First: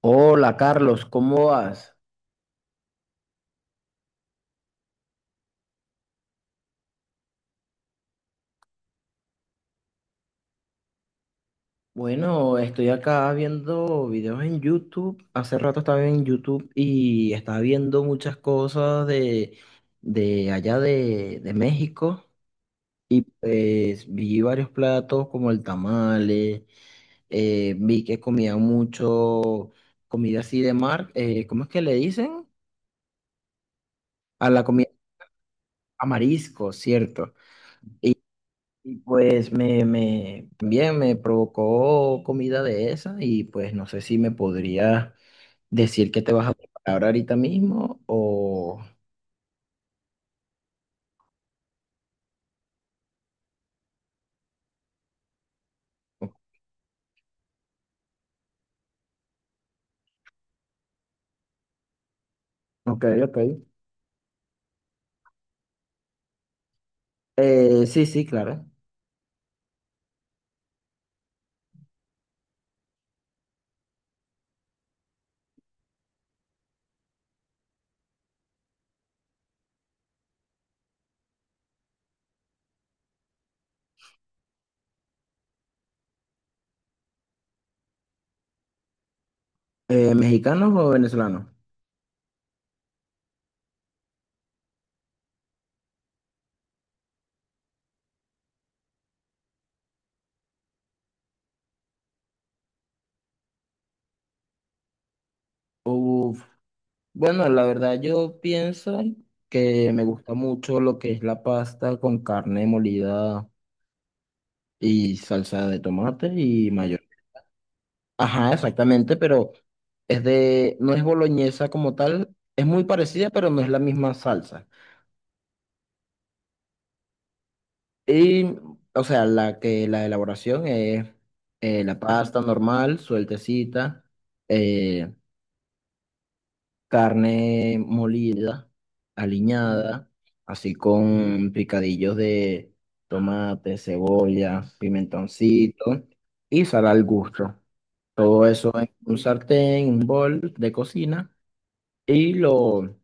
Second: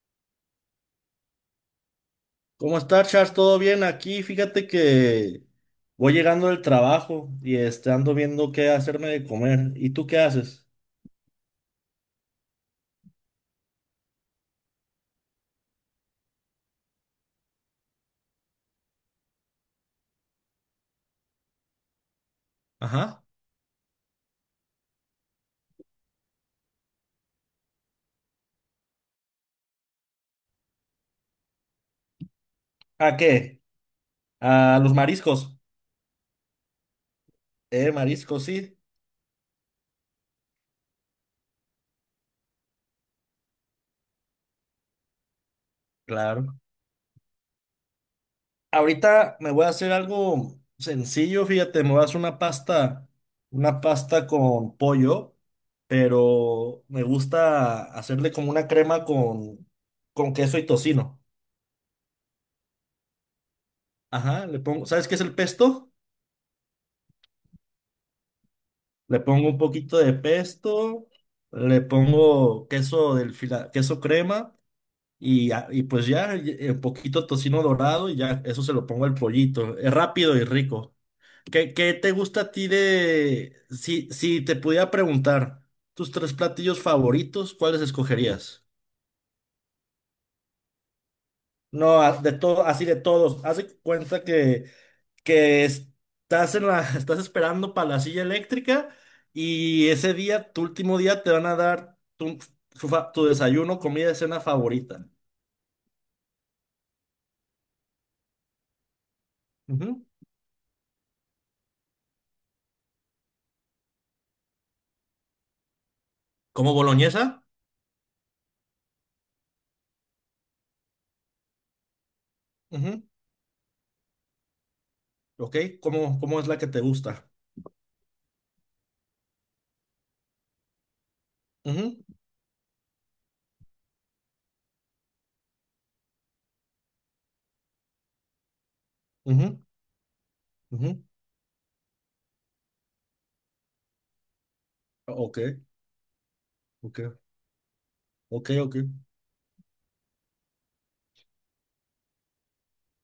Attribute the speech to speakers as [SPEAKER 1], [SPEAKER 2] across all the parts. [SPEAKER 1] Hola Carlos, ¿cómo vas?
[SPEAKER 2] ¿Cómo estás, Charles? ¿Todo bien? Aquí, fíjate que voy llegando del trabajo y ando viendo qué hacerme de comer. ¿Y tú qué haces?
[SPEAKER 1] Bueno, estoy acá viendo videos en YouTube. Hace rato estaba en YouTube y estaba viendo muchas cosas de allá de México. Y
[SPEAKER 2] Ajá.
[SPEAKER 1] pues vi varios platos como el tamale, vi que comían mucho comida así de mar. ¿Cómo es que le dicen?
[SPEAKER 2] ¿A qué?
[SPEAKER 1] A la
[SPEAKER 2] A
[SPEAKER 1] comida,
[SPEAKER 2] los mariscos.
[SPEAKER 1] a marisco, ¿cierto?
[SPEAKER 2] Mariscos, sí.
[SPEAKER 1] Y pues bien, me provocó comida de esa y pues no sé si me podría decir que te vas a
[SPEAKER 2] Claro.
[SPEAKER 1] preparar ahorita mismo o...
[SPEAKER 2] Ahorita me voy a hacer algo sencillo, fíjate, me voy a hacer una pasta con pollo, pero me gusta hacerle como una crema con queso y tocino.
[SPEAKER 1] Ok, ok.
[SPEAKER 2] Ajá, le pongo, ¿sabes qué es el pesto?
[SPEAKER 1] Sí, sí, claro.
[SPEAKER 2] Le pongo un poquito de pesto, le pongo queso queso crema y un poquito tocino dorado y ya eso se lo pongo al pollito. Es rápido y rico. ¿Qué te gusta a ti de... Si te pudiera preguntar tus tres platillos favoritos, ¿cuáles escogerías?
[SPEAKER 1] ¿Mexicanos o venezolanos?
[SPEAKER 2] No, de todo, así de todos. Haz de cuenta que estás en la, estás esperando para la silla eléctrica y ese día, tu último día, te van a dar tu desayuno, comida, cena favorita.
[SPEAKER 1] Uf, bueno, la verdad yo pienso que me
[SPEAKER 2] Ujú.
[SPEAKER 1] gusta mucho lo que es la pasta con carne molida y salsa de tomate y
[SPEAKER 2] ¿Como
[SPEAKER 1] mayo.
[SPEAKER 2] boloñesa?
[SPEAKER 1] Ajá, exactamente, pero es de, no es boloñesa como tal, es muy
[SPEAKER 2] Ujú.
[SPEAKER 1] parecida, pero no es la misma salsa.
[SPEAKER 2] Ok, ¿cómo es la que te gusta?
[SPEAKER 1] Y, o sea, la que la elaboración es la
[SPEAKER 2] Ujú,
[SPEAKER 1] pasta normal, sueltecita, eh, carne molida,
[SPEAKER 2] ujú,
[SPEAKER 1] aliñada, así
[SPEAKER 2] ujú.
[SPEAKER 1] con picadillos de tomate, cebolla,
[SPEAKER 2] Ok,
[SPEAKER 1] pimentoncito y sal
[SPEAKER 2] ok,
[SPEAKER 1] al gusto. Todo
[SPEAKER 2] ok,
[SPEAKER 1] eso
[SPEAKER 2] ok.
[SPEAKER 1] en un sartén, un bol de cocina y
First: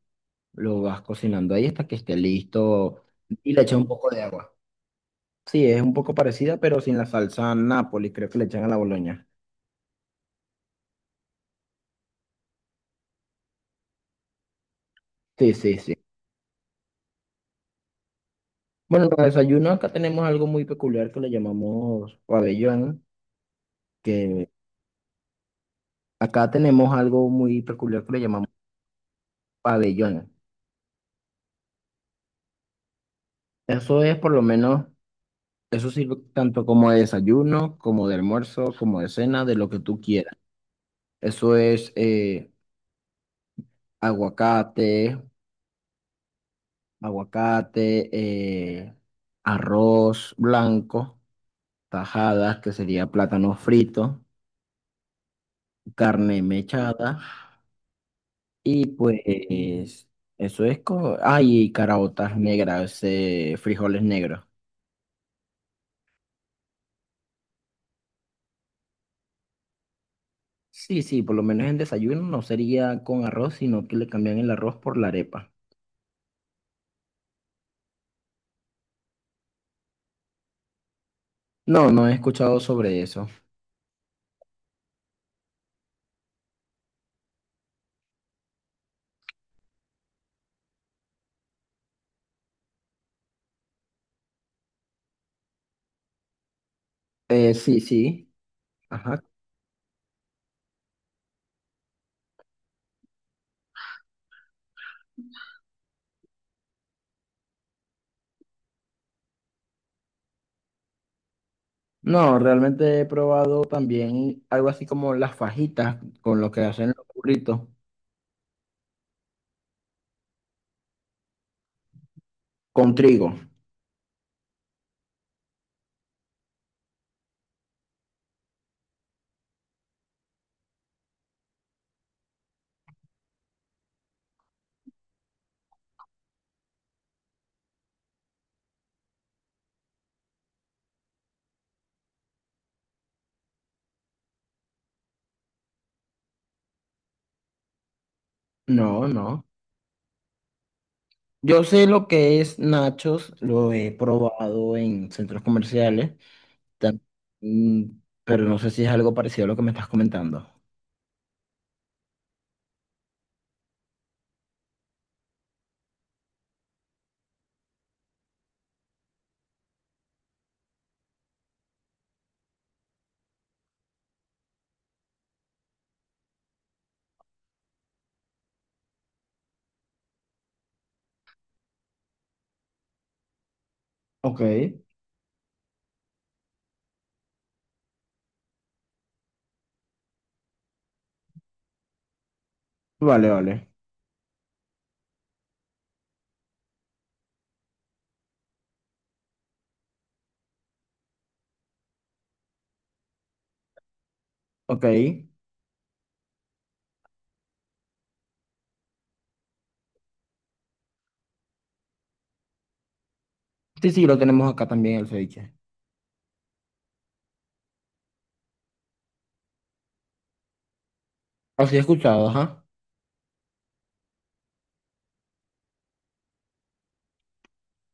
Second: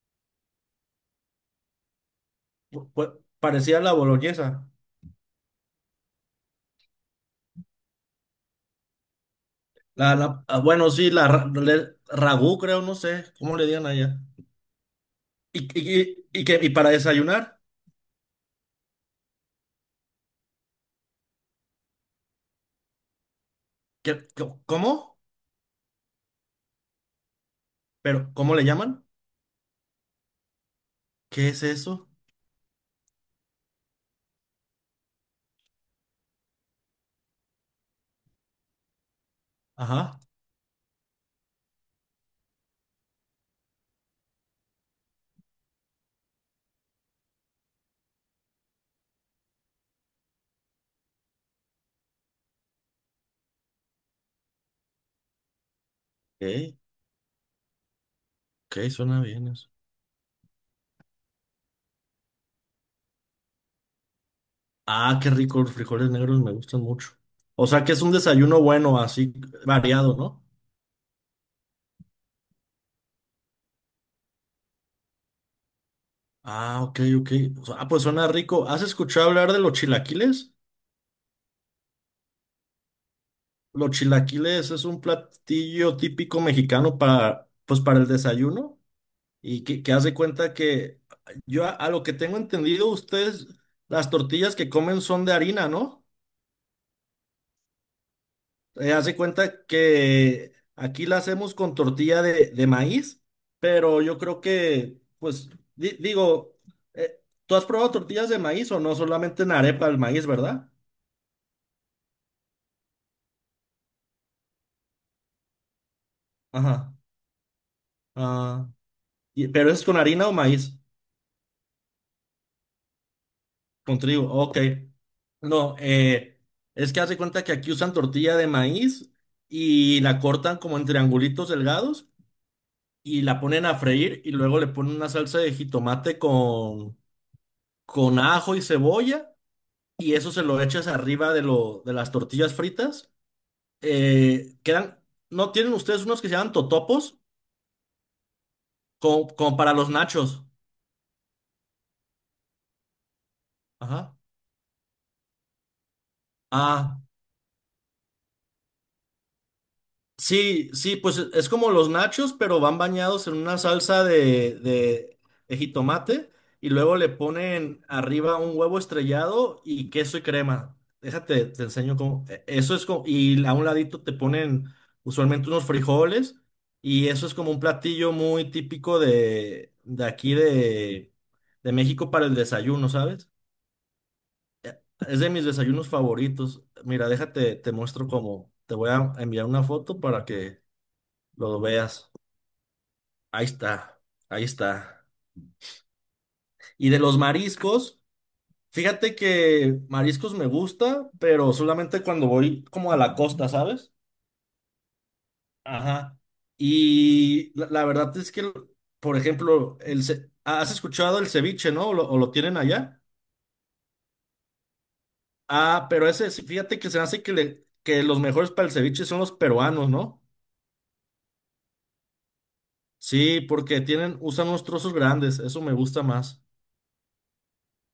[SPEAKER 1] lo vas cocinando ahí hasta que esté listo y le echas
[SPEAKER 2] Parecía
[SPEAKER 1] un
[SPEAKER 2] la
[SPEAKER 1] poco de agua.
[SPEAKER 2] boloñesa.
[SPEAKER 1] Sí, es un poco parecida, pero sin la salsa Nápoles, creo que le echan a la boloña.
[SPEAKER 2] Bueno, sí, ragú, creo, no sé, ¿cómo le digan allá?
[SPEAKER 1] Sí,
[SPEAKER 2] ¿Y,
[SPEAKER 1] sí, sí.
[SPEAKER 2] y, y, y qué- y para desayunar?
[SPEAKER 1] Bueno, para desayuno acá tenemos algo muy peculiar que le llamamos pabellón, que
[SPEAKER 2] ¿Cómo?
[SPEAKER 1] acá tenemos algo muy peculiar que le
[SPEAKER 2] ¿Pero
[SPEAKER 1] llamamos
[SPEAKER 2] cómo le llaman?
[SPEAKER 1] pabellón.
[SPEAKER 2] ¿Qué es eso?
[SPEAKER 1] Eso es por lo menos, eso sirve tanto como de desayuno, como de almuerzo, como de cena, de lo que tú
[SPEAKER 2] Ajá.
[SPEAKER 1] quieras. Eso es aguacate, aguacate, eh, arroz blanco, tajadas, que sería plátano frito, carne
[SPEAKER 2] Ok,
[SPEAKER 1] mechada, y
[SPEAKER 2] ok,
[SPEAKER 1] pues
[SPEAKER 2] suena bien eso.
[SPEAKER 1] eso es como, ay, y caraotas negras, frijoles negros.
[SPEAKER 2] Ah, qué rico, los frijoles negros me gustan mucho. O sea que es un desayuno bueno, así variado, ¿no?
[SPEAKER 1] Sí, sí, por lo menos en desayuno no sería con arroz, sino que le cambian el arroz por la arepa.
[SPEAKER 2] Ah, ok, ok. O sea, ah, pues suena rico. ¿Has escuchado hablar de los chilaquiles?
[SPEAKER 1] No, no he escuchado sobre eso.
[SPEAKER 2] Los chilaquiles es un platillo típico mexicano para, pues, para el desayuno. Y que haz de cuenta que yo a lo que tengo entendido, ustedes las tortillas que comen son de harina, ¿no?
[SPEAKER 1] Sí, sí.
[SPEAKER 2] Haz de
[SPEAKER 1] Ajá.
[SPEAKER 2] cuenta que aquí la hacemos con tortilla de maíz, pero yo creo que, pues, digo, ¿tú has probado tortillas de maíz o no? Solamente en arepa el maíz, ¿verdad?
[SPEAKER 1] No, realmente he probado también algo así como las fajitas con lo que hacen
[SPEAKER 2] Ajá.
[SPEAKER 1] los burritos.
[SPEAKER 2] Ah, pero es con harina o maíz.
[SPEAKER 1] Con trigo.
[SPEAKER 2] Con trigo, ok. No, es que hace cuenta que aquí usan tortilla de maíz y la cortan como en triangulitos delgados y la ponen a freír y luego le ponen una salsa de jitomate con ajo y cebolla y eso se lo echas arriba de las tortillas fritas. Quedan, ¿no tienen ustedes unos que se llaman totopos?
[SPEAKER 1] No,
[SPEAKER 2] Como,
[SPEAKER 1] no.
[SPEAKER 2] como para los nachos.
[SPEAKER 1] Yo sé lo que es nachos, lo he
[SPEAKER 2] Ajá.
[SPEAKER 1] probado en centros comerciales,
[SPEAKER 2] Ah.
[SPEAKER 1] tam- mm, pero no sé si es algo parecido a lo que me estás comentando.
[SPEAKER 2] Sí, sí, pues es como los nachos, pero van bañados en una salsa de jitomate y luego le ponen arriba un huevo estrellado y queso y crema. Déjate, te enseño cómo. Eso es como, y a un ladito te ponen usualmente unos frijoles y eso es como un platillo muy típico de aquí de México para el desayuno, ¿sabes?
[SPEAKER 1] Ok,
[SPEAKER 2] Es de mis desayunos favoritos. Mira, déjate, te muestro cómo. Te voy a enviar una foto para que lo veas.
[SPEAKER 1] vale,
[SPEAKER 2] Ahí
[SPEAKER 1] vale.
[SPEAKER 2] está, ahí está. Y de los mariscos, fíjate que mariscos me gusta, pero solamente cuando voy como a la costa, ¿sabes?
[SPEAKER 1] Ok.
[SPEAKER 2] Ajá. Y la verdad es que, por ejemplo, ¿has escuchado el ceviche, no? O lo tienen allá?
[SPEAKER 1] Sí, sí, lo tenemos acá también el ceviche.
[SPEAKER 2] Ah, pero ese, sí, fíjate que se me hace que los mejores para el ceviche son los peruanos, ¿no?
[SPEAKER 1] Así he escuchado, ajá.
[SPEAKER 2] Sí, porque tienen, usan unos trozos grandes, eso me gusta más.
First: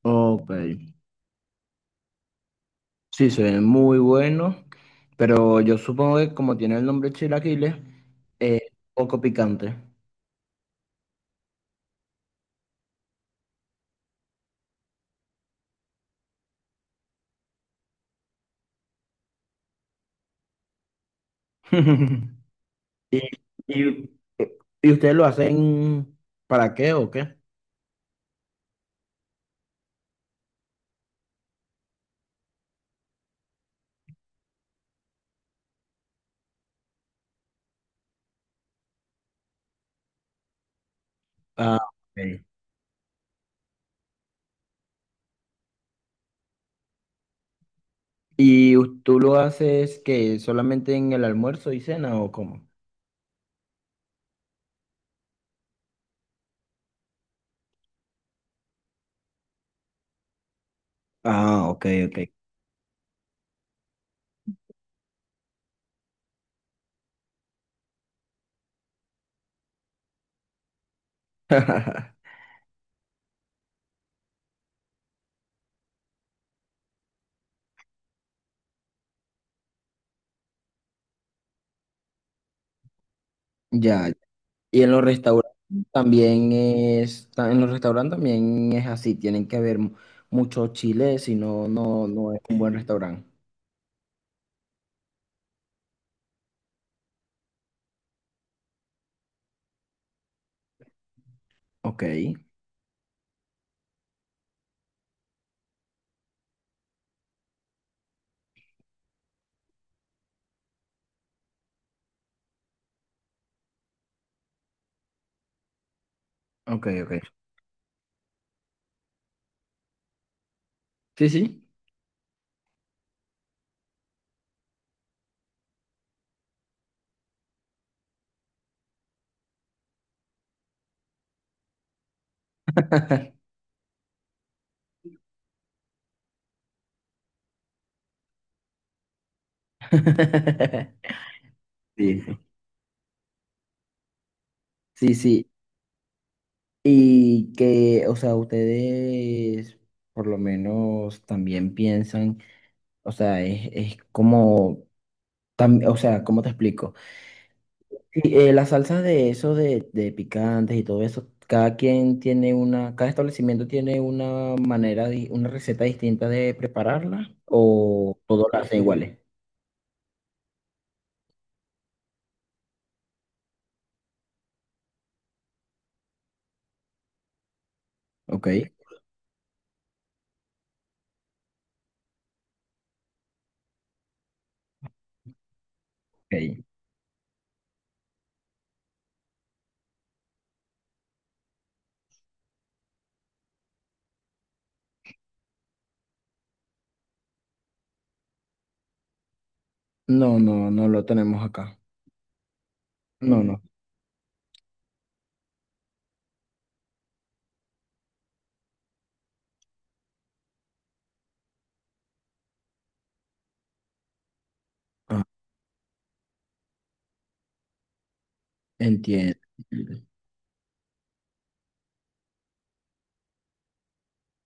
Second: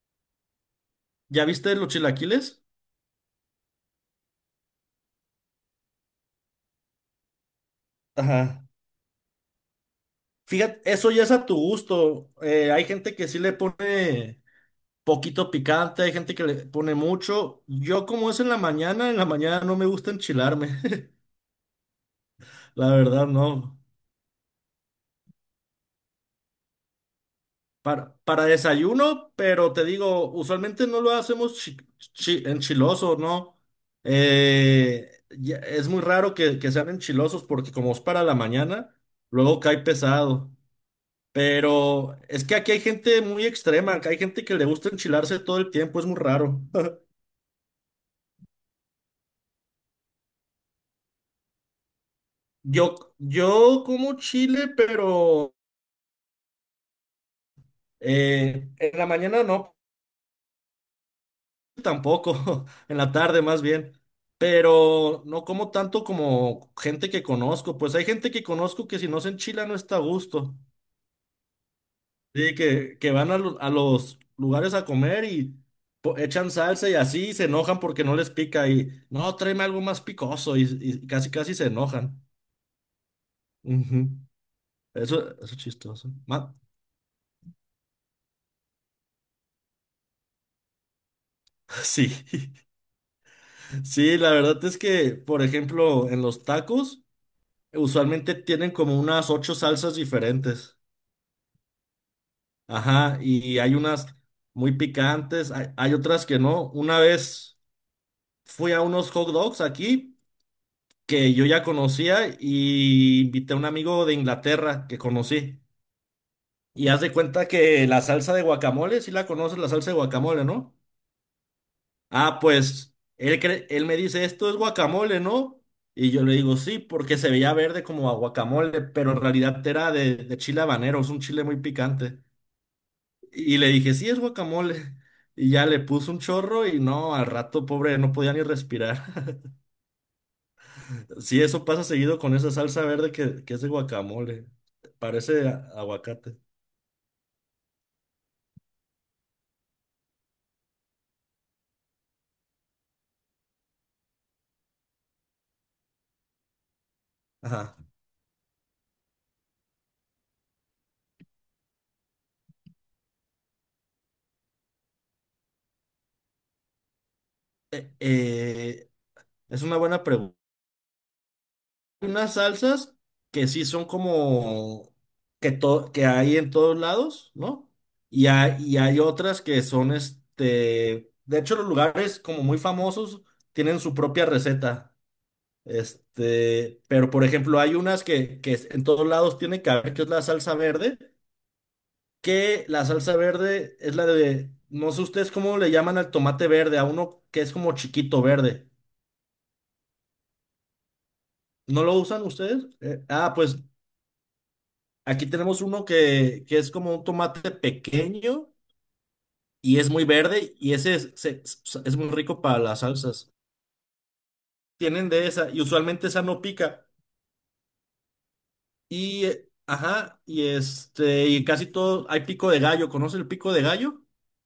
[SPEAKER 1] Ok.
[SPEAKER 2] ¿Ya viste los chilaquiles?
[SPEAKER 1] Sí, se ve muy bueno, pero yo supongo que como tiene el nombre chilaquiles, es
[SPEAKER 2] Ajá.
[SPEAKER 1] poco picante.
[SPEAKER 2] Fíjate, eso ya es a tu gusto. Hay gente que sí le pone poquito picante, hay gente que le pone mucho. Yo como es en la mañana no me gusta enchilarme. La
[SPEAKER 1] ¿Y,
[SPEAKER 2] verdad, no.
[SPEAKER 1] y, y ustedes lo hacen para qué o qué?
[SPEAKER 2] Para desayuno, pero te digo, usualmente no lo hacemos enchiloso, ¿no? Es muy raro que sean enchilosos porque como es para la mañana, luego cae pesado.
[SPEAKER 1] Ah,
[SPEAKER 2] Pero
[SPEAKER 1] ok.
[SPEAKER 2] es que aquí hay gente muy extrema, que hay gente que le gusta enchilarse todo el tiempo, es muy raro.
[SPEAKER 1] ¿Y us- tú lo haces que solamente en el almuerzo y cena o cómo?
[SPEAKER 2] Yo como chile, pero en la mañana no,
[SPEAKER 1] Ah, ok, ok.
[SPEAKER 2] tampoco, en la tarde más bien. Pero no como tanto como gente que conozco, pues hay gente que conozco que si no se enchila no está a gusto. Sí, que van a, a los lugares a comer y echan salsa y así y se enojan porque no les pica y no, tráeme algo más picoso y casi casi se enojan. Ujú.
[SPEAKER 1] Ya. Y en los
[SPEAKER 2] Eso
[SPEAKER 1] restaurantes
[SPEAKER 2] es chistoso. Ma-
[SPEAKER 1] en los restaurantes también es así, tienen que haber mu- mucho chile, si no, no,
[SPEAKER 2] Sí,
[SPEAKER 1] no es un buen restaurante.
[SPEAKER 2] sí, la verdad es que, por ejemplo, en los tacos usualmente tienen como unas 8 salsas diferentes.
[SPEAKER 1] Ok,
[SPEAKER 2] Ajá, y hay unas muy picantes, hay otras que no. Una vez fui a unos hot dogs aquí, que yo ya conocía y invité a un amigo de Inglaterra que conocí.
[SPEAKER 1] ok,
[SPEAKER 2] Y haz de
[SPEAKER 1] ok.
[SPEAKER 2] cuenta que la salsa de guacamole, sí la conoces, la salsa de guacamole, ¿no?
[SPEAKER 1] Sí, sí.
[SPEAKER 2] Ah, pues él me dice, esto es guacamole, ¿no? Y yo le digo, sí, porque se veía verde como a guacamole, pero en realidad era de chile habanero, es un chile muy picante. Y le dije, sí, es guacamole. Y ya le puse un chorro y no, al rato, pobre, no podía ni respirar. Sí, eso pasa seguido con
[SPEAKER 1] Sí,
[SPEAKER 2] esa salsa verde que es de guacamole.
[SPEAKER 1] sí,
[SPEAKER 2] Parece
[SPEAKER 1] sí.
[SPEAKER 2] aguacate.
[SPEAKER 1] Y que, o sea, ustedes por lo menos también piensan, o sea, es como, o sea, ¿cómo te explico?
[SPEAKER 2] Ajá.
[SPEAKER 1] Y, las salsas de eso, de picantes y todo eso, cada quien tiene una, cada establecimiento tiene una manera, una receta distinta de prepararla,
[SPEAKER 2] Eh,
[SPEAKER 1] o todas las hacen
[SPEAKER 2] eh,
[SPEAKER 1] iguales.
[SPEAKER 2] es una buena pregunta. Hay unas salsas que sí son como que hay en todos lados, ¿no? Y
[SPEAKER 1] Ok,
[SPEAKER 2] hay, y hay otras que son este. De hecho, los lugares como muy famosos tienen su propia receta.
[SPEAKER 1] ok.
[SPEAKER 2] Este, pero por ejemplo, hay unas que en todos lados tienen que haber, que es la salsa verde. Que la salsa verde es la de, no sé ustedes cómo le llaman al tomate verde, a uno que es como chiquito verde.
[SPEAKER 1] No, no, no lo tenemos acá.
[SPEAKER 2] ¿No lo usan ustedes? Ah,
[SPEAKER 1] No,
[SPEAKER 2] pues
[SPEAKER 1] no.
[SPEAKER 2] aquí tenemos uno que es como un tomate pequeño y es muy verde y ese es, es muy rico para las salsas. Tienen
[SPEAKER 1] Ah,
[SPEAKER 2] de esa y usualmente esa no pica. Y,
[SPEAKER 1] entiendo.
[SPEAKER 2] ajá, y este, y casi todo, hay pico de gallo, ¿conoce el pico de gallo?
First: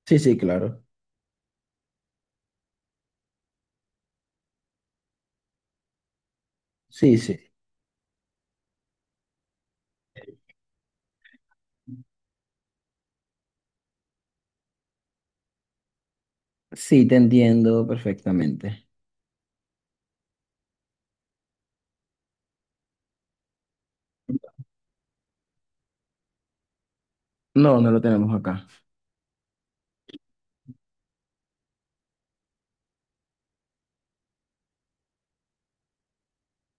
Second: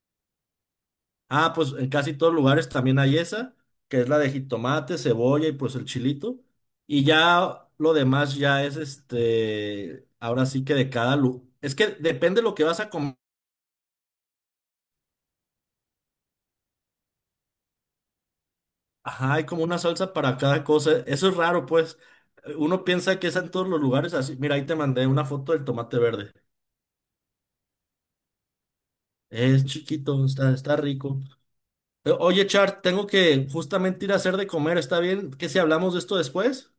[SPEAKER 1] Sí, sí, claro.
[SPEAKER 2] Ah, pues en casi todos lugares también hay esa, que es la de jitomate, cebolla y pues el chilito. Y
[SPEAKER 1] Sí, sí.
[SPEAKER 2] ya lo demás ya es este, ahora sí que de cada lu, es que depende lo que vas a comer.
[SPEAKER 1] Sí, te entiendo perfectamente.
[SPEAKER 2] Ajá, hay como una salsa para cada cosa. Eso es raro, pues. Uno piensa que es en todos los lugares así. Mira, ahí te mandé una foto del tomate verde.
[SPEAKER 1] No, no lo tenemos acá.
[SPEAKER 2] Es chiquito, está, está rico. Oye, Char, tengo que justamente ir a hacer de comer. ¿Está bien que si hablamos de esto después?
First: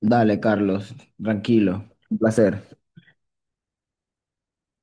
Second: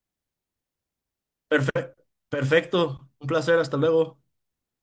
[SPEAKER 1] Dale, Carlos, tranquilo.
[SPEAKER 2] Perfecto,
[SPEAKER 1] Un placer.
[SPEAKER 2] perfecto. Un placer, hasta luego.